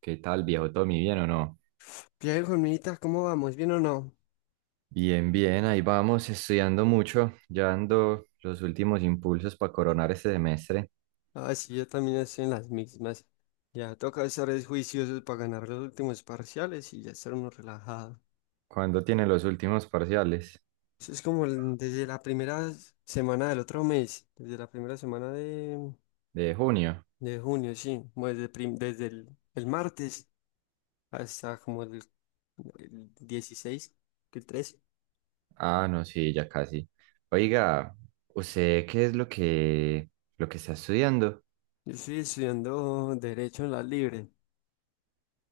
¿Qué tal, viejo Tommy? ¿Bien o no? Diego, hermanita, ¿cómo vamos? ¿Bien o no? Bien, bien, ahí vamos, estudiando mucho, ya dando los últimos impulsos para coronar este semestre. Ah, sí, yo también estoy en las mismas. Ya toca estar es juiciosos para ganar los últimos parciales y ya estar uno relajado. ¿Cuándo tiene los últimos parciales? Eso es como desde la primera semana del otro mes, desde la primera semana ¿De junio? de junio, sí, como desde, desde el martes hasta como el 16 que el 13. Ah, no, sí, ya casi. Oiga, ¿usted qué es lo que está estudiando? Yo estoy estudiando Derecho en la Libre,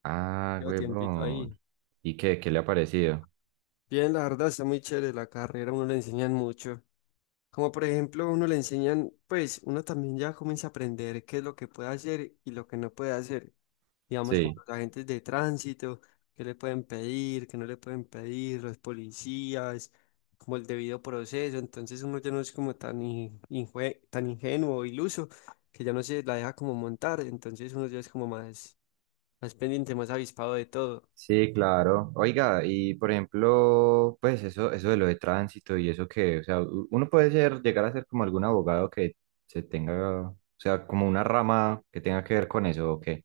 Ah, llevo tiempito ahí. huevón. ¿Y qué le ha parecido? Bien, la verdad está muy chévere la carrera, a uno le enseñan mucho. Como por ejemplo, uno le enseñan, pues uno también ya comienza a aprender qué es lo que puede hacer y lo que no puede hacer. Digamos, como Sí. los agentes de tránsito, qué le pueden pedir, qué no le pueden pedir, los policías, como el debido proceso. Entonces uno ya no es como tan, tan ingenuo o iluso que ya no se la deja como montar. Entonces uno ya es como más, más pendiente, más avispado de todo. Sí, claro. Oiga, y por ejemplo, pues eso de lo de tránsito y eso que, o sea, uno puede ser, llegar a ser como algún abogado que se tenga, o sea, como una rama que tenga que ver con eso o qué,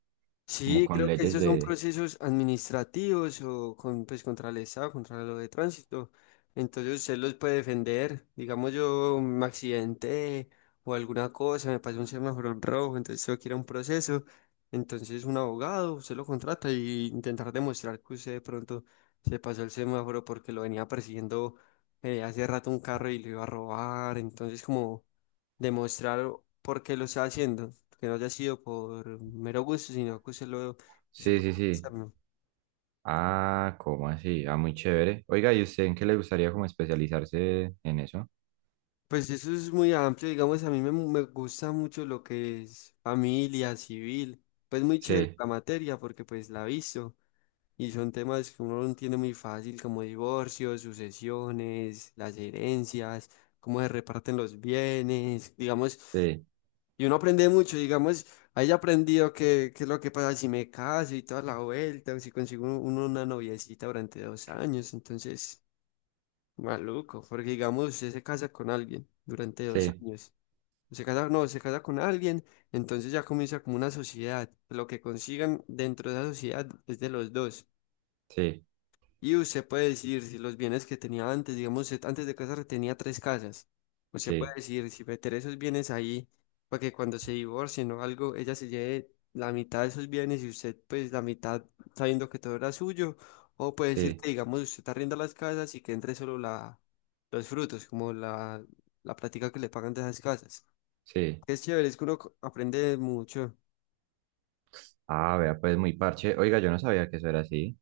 como Sí, con creo que leyes esos son de... procesos administrativos o con, pues, contra el Estado, contra lo de tránsito. Entonces usted los puede defender. Digamos, yo me accidenté o alguna cosa, me pasó un semáforo en rojo, entonces tengo que ir a un proceso. Entonces un abogado, usted lo contrata y intentar demostrar que usted de pronto se pasó el semáforo porque lo venía persiguiendo hace rato un carro y lo iba a robar. Entonces como demostrar por qué lo está haciendo, que no haya sido por mero gusto, sino que usted lo hizo Sí, por sí, sí. gustarme. Ah, ¿cómo así? Ah, muy chévere. Oiga, ¿y usted en qué le gustaría como especializarse en eso? Pues eso es muy amplio, digamos, a mí me gusta mucho lo que es familia, civil, pues muy chévere Sí, la materia porque pues la he visto y son temas que uno no entiende muy fácil como divorcios, sucesiones, las herencias, cómo se reparten los bienes, digamos, sí, y uno aprende mucho, digamos, ahí haya aprendido qué, qué es lo que pasa si me caso y toda la vuelta, o si consigo una noviecita durante dos años, entonces... Maluco, porque digamos, usted se casa con alguien durante dos sí, años. Se casa, no, se casa con alguien, entonces ya comienza como una sociedad. Lo que consigan dentro de esa sociedad es de los dos. sí, Y usted puede decir si los bienes que tenía antes, digamos, usted antes de casarse tenía tres casas. Usted puede sí, decir si meter esos bienes ahí para que cuando se divorcien o algo, ella se lleve la mitad de esos bienes y usted pues la mitad, sabiendo que todo era suyo. O puede decir sí, que, digamos, usted arrienda las casas y que entre solo la, los frutos, como la plática que le pagan de esas casas. sí. Es chévere, es que aprende mucho. Ah, vea, pues muy parche. Oiga, yo no sabía que eso era así.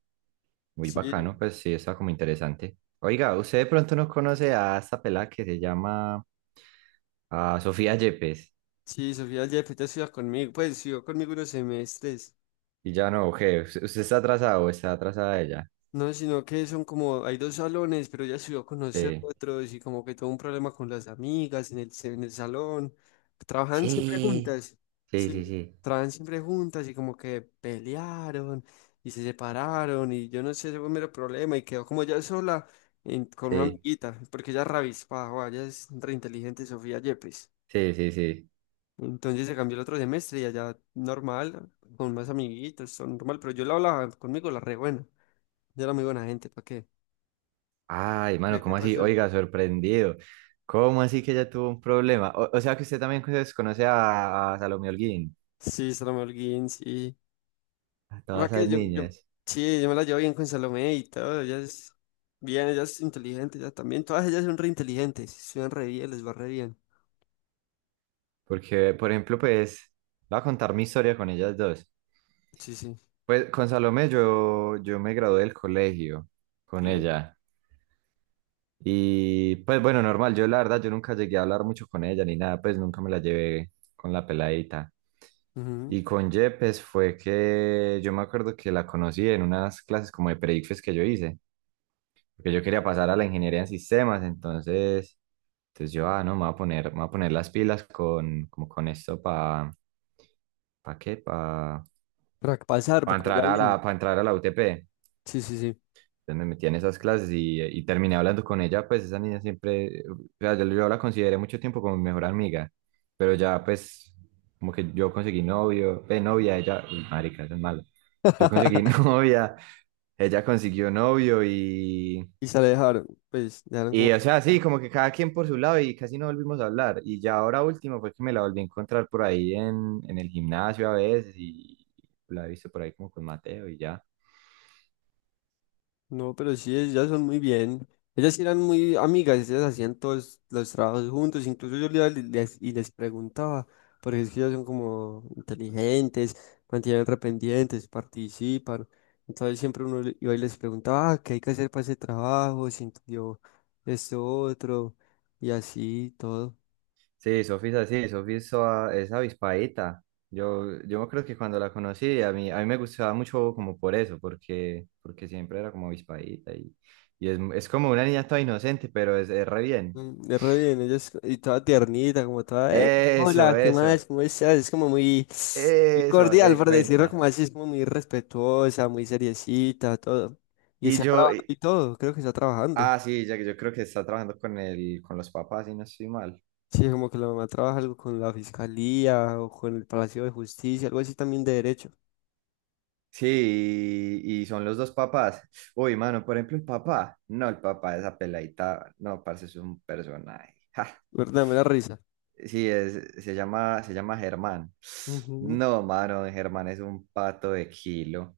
Muy Sí, bacano, pues sí, está como interesante. Oiga, usted de pronto no conoce a esta pelada que se llama a Sofía Yepes. sí, Sofía Jeff, ella estudia conmigo, pues estudió conmigo unos semestres. Y ya no, ¿qué? ¿Usted está atrasado? ¿O está atrasada ella? No, sino que son como, hay dos salones, pero ella subió a conocer Sí. otros y como que tuvo un problema con las amigas en el, en el salón. Trabajan siempre Sí. juntas, Sí, sí, sí, sí, trabajan siempre juntas y como que pelearon y se separaron y yo no sé, ese fue un mero problema y quedó como ella sola con una sí, amiguita, porque ella es rabiespaja, ella es re inteligente Sofía Yepes. sí, sí, sí. Entonces se cambió el otro semestre y allá normal, con más amiguitos, son normal, pero yo la hablaba conmigo, la re buena, yo era muy buena gente, ¿para qué? Ay, mano, ¿Qué, qué ¿cómo así? pasó? Oiga, sorprendido. ¿Cómo así que ella tuvo un problema? O sea que usted también conoce a Salomé Holguín, Sí, Salomé Holguín, sí. a Va todas esas que yo, niñas. sí, yo me la llevo bien con Salomé y todo. Ella es bien, ella es inteligente, ella también. Todas ellas son re inteligentes, estudian re bien, les va re bien. Porque, por ejemplo, pues, voy a contar mi historia con ellas dos. Sí, sí, Pues con Salomé yo me gradué del colegio con sí. ella. Y pues bueno, normal, yo la verdad, yo nunca llegué a hablar mucho con ella ni nada, pues nunca me la llevé con la peladita. Ujú. Y con Yepes fue que yo me acuerdo que la conocí en unas clases como de predifes que yo hice, porque yo quería pasar a la ingeniería en sistemas, entonces yo, ah, no, me voy a poner las pilas con, como con esto ¿para qué? Para Para que pasar, para que vaya entrar a la, bien. para entrar a la UTP. Sí, sí, sí. Entonces me metí en esas clases y terminé hablando con ella, pues esa niña siempre, o sea, yo la consideré mucho tiempo como mi mejor amiga, pero ya pues como que yo conseguí novio, novia, ella, uy, marica, eso es malo, yo conseguí novia, ella consiguió novio Y se la dejaron, pues, dejaron y como. o sea, sí, como que cada quien por su lado y casi no volvimos a hablar. Y ya ahora último fue que me la volví a encontrar por ahí en el gimnasio a veces y la he visto por ahí como con Mateo y ya. No, pero sí, ellas son muy bien. Ellas sí eran muy amigas, ellas hacían todos los trabajos juntos. Incluso yo les, y les preguntaba, porque es que ellas son como inteligentes, mantienen rependientes, participan. Entonces siempre iba y les preguntaba, ah, ¿qué hay que hacer para ese trabajo? Si entendió esto otro, y así todo. Sí, Sofía es es avispadita. Yo me creo que cuando la conocí, a mí me gustaba mucho como por eso, porque siempre era como avispadita y es como una niña toda inocente, pero es re bien. Mm, es re bien, y toda tiernita, como toda, "Hey, Eso, hola, ¿qué eso, más? ¿Cómo estás?" Es como muy, muy eso, haga cordial, de por decirlo cuenta. como así, es como muy respetuosa, muy seriecita, todo. Y Y está trabajando y todo, creo que está trabajando. ah, sí, ya que yo creo que está trabajando con con los papás y no estoy mal. Sí, como que la mamá trabaja algo con la fiscalía o con el Palacio de Justicia, algo así también de derecho. Sí, y son los dos papás. Uy, mano, por ejemplo, el papá. No, el papá, de esa peladita, no, parece es un personaje. ¿Verdad? Me da risa. Sí, se llama Germán. Ujú. No, mano, Germán es un pato de kilo.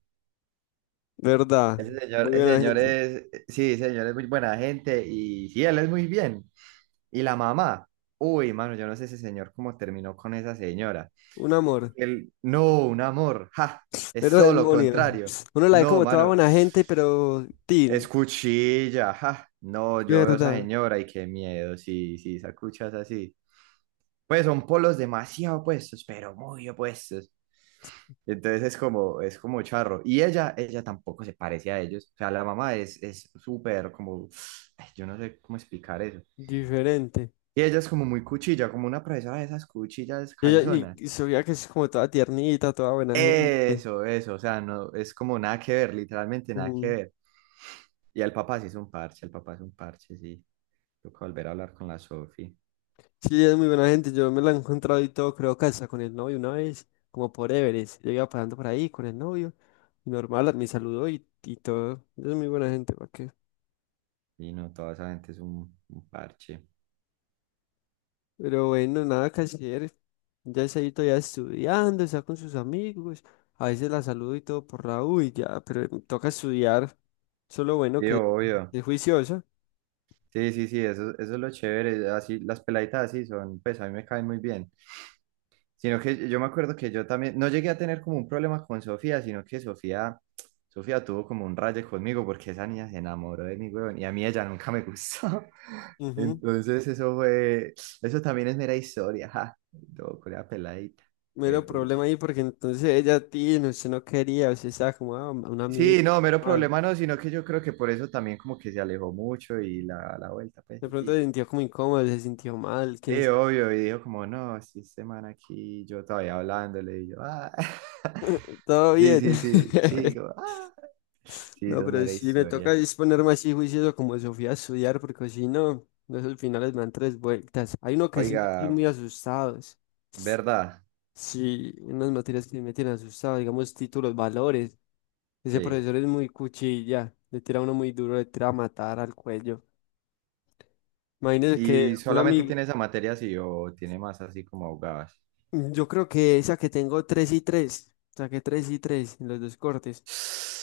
¿Verdad? Muy Ese buena señor gente. es, sí, ese señor es muy buena gente y sí, él es muy bien. Y la mamá, uy, mano, yo no sé ese señor cómo terminó con esa señora. Un amor. Él, no, un amor, ja, es Pero solo demonio. contrario. Uno la ve No, como toda mano, buena gente, pero... es tin. cuchilla, ja. No, yo veo a esa ¿Verdad? señora y qué miedo, sí, sí, esa cucha así. Pues son polos demasiado opuestos, pero muy opuestos. Entonces es como charro. Y ella tampoco se parece a ellos. O sea, la mamá es súper como, ay, yo no sé cómo explicar eso. Diferente. Y ella es como muy cuchilla, como una profesora de esas cuchillas Y, canzonas. y se veía que es como toda tiernita, toda buena gente. Eso, o sea, no, es como nada que ver, literalmente nada que Ujú. ver. Y el papá sí es un parche, el papá es un parche, sí. Toca volver a hablar con la Sofi. Sí, ella es muy buena gente. Yo me la he encontrado y todo, creo que hasta con el novio una vez, como por Everest. Yo iba pasando por ahí con el novio y normal, me saludó y todo. Ella es muy buena gente, ¿para qué? Y no, toda esa gente es un parche. Pero bueno, nada que hacer. Ya está ahí todavía estudiando, está con sus amigos. A veces la saludo y todo por la U y ya, pero toca estudiar. Solo bueno Sí, que obvio. es juiciosa. Sí, sí, sí, eso es lo chévere. Así, las peladitas así son, pues a mí me caen muy bien. Sino que yo me acuerdo que yo también, no llegué a tener como un problema con Sofía, sino que Sofía tuvo como un rayo conmigo porque esa niña se enamoró de mí, weón, y a mí ella nunca me gustó. Entonces eso fue, eso también es mera historia, ja. Todo con la peladita, fue Mero pucha. problema ahí porque entonces ella a ti, no, usted no quería, usted estaba como ah, un amigo, Sí, no, mero mal. problema no, sino que yo creo que por eso también como que se alejó mucho y la vuelta, pues, De y pronto se pilla. sintió como incómodo, se sintió mal, quién Sí, sabe. obvio, y dijo como, no, sí, semana aquí, yo todavía hablándole, y yo, ah. Todo Sí, bien. sí, sí, sí, como, ah. Sí, No, esa es pero mera sí me toca historia. disponerme así juicioso como Sofía a estudiar, porque si no, no, esos finales me dan tres vueltas. Hay uno que sí me tiene Oiga, muy asustados. ¿verdad? Sí, unas materias que sí me tienen asustado, digamos títulos, valores. Ese Sí. profesor es muy cuchilla, le tira a uno muy duro, le tira a matar al cuello. Imagínese que ¿Y un solamente amigo, tiene esa materia así o tiene más así como abogadas? mm, yo creo que esa que tengo 3 y 3. Saqué 3 y 3 en los dos cortes.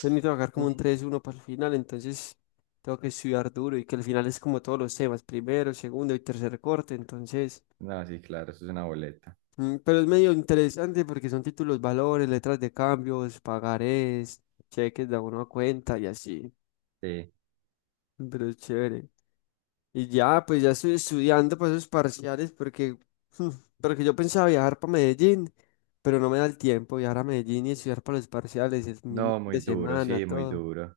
Entonces necesito sacar como un Mm. tres uno para el final. Entonces tengo que estudiar duro y que al final es como todos los temas, primero, segundo y tercer corte. Entonces, No, sí, claro, eso es una boleta. Pero es medio interesante porque son títulos, valores, letras de cambios, pagarés, cheques de abono a cuenta y así. Sí. Pero es chévere. Y ya, pues ya estoy estudiando para esos parciales porque, mm, porque yo pensaba viajar para Medellín, pero no me da el tiempo viajar a Medellín y estudiar para los parciales el mismo No, fin muy de duro, semana, sí, muy todo. duro.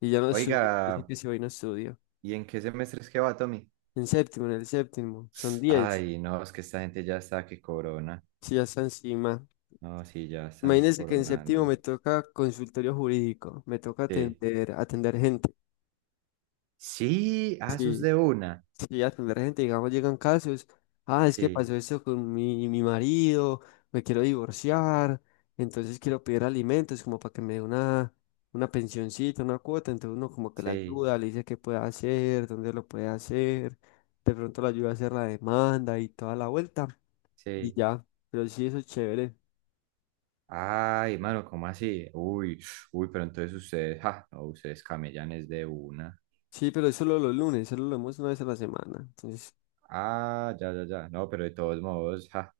Y ya no estudio, yo sé Oiga, que si hoy no estudio. ¿y en qué semestre es que va, Tommy? En séptimo, en el séptimo, son 10 Ay, no, es que esta gente ya está que corona. si ya está encima. No, sí, ya están Imagínense que en séptimo escoronando. me toca consultorio jurídico, me toca Sí. atender, atender gente. Sí, ah, eso es Sí, de una. y a atender gente, digamos, llegan casos, ah, es que Sí, pasó esto con mi, mi marido, me quiero divorciar, entonces quiero pedir alimentos como para que me dé una pensioncita, una cuota, entonces uno como que la sí, ayuda, le dice qué puede hacer, dónde lo puede hacer, de pronto lo ayuda a hacer la demanda y toda la vuelta, y sí. ya, pero sí, eso es chévere. Ay, mano, ¿cómo así? Uy, uy, pero entonces ustedes, ja, no, ustedes camellanes de una. Sí, pero es solo los lunes, solo lo vemos una vez a la semana, entonces... Ah, ya, ya, ya. No, pero de todos modos, ja.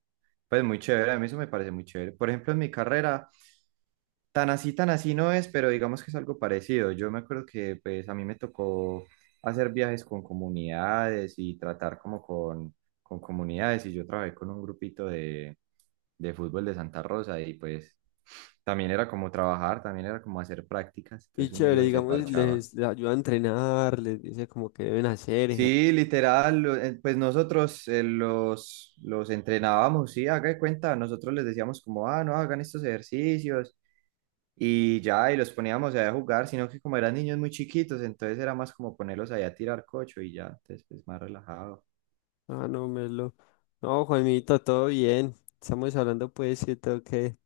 Pues muy chévere, a mí eso me parece muy chévere. Por ejemplo, en mi carrera, tan así no es, pero digamos que es algo parecido. Yo me acuerdo que, pues, a mí me tocó hacer viajes con comunidades y tratar como con comunidades. Y yo trabajé con un grupito de fútbol de Santa Rosa y, pues, también era como trabajar, también era como hacer prácticas, Y entonces uno chévere, iba y se digamos, parchaba. les ayuda a entrenar, les dice como que deben hacer. Sí, literal, pues nosotros los entrenábamos, sí, haga de cuenta, nosotros les decíamos como, ah, no, hagan estos ejercicios y ya, y los poníamos ahí a jugar, sino que como eran niños muy chiquitos, entonces era más como ponerlos ahí a tirar cocho y ya, entonces pues más relajado. Ah, no, melo. No, Juanmito, todo bien. Estamos hablando pues, sí, tengo que...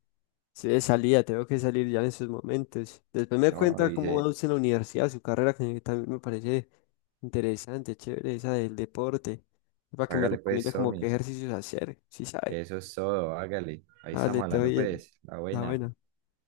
Sí, de salida, tengo que salir ya en esos momentos. Después me No, y cuenta cómo va dice, usted en la universidad, su carrera, que también me parece interesante, chévere, esa del deporte. Para que me hágale pues, recomiende como qué Tommy, ejercicios hacer, sí sabe. eso es todo, hágale, ahí Dale, estamos todo hablando bien. pues, la Está buena. bueno.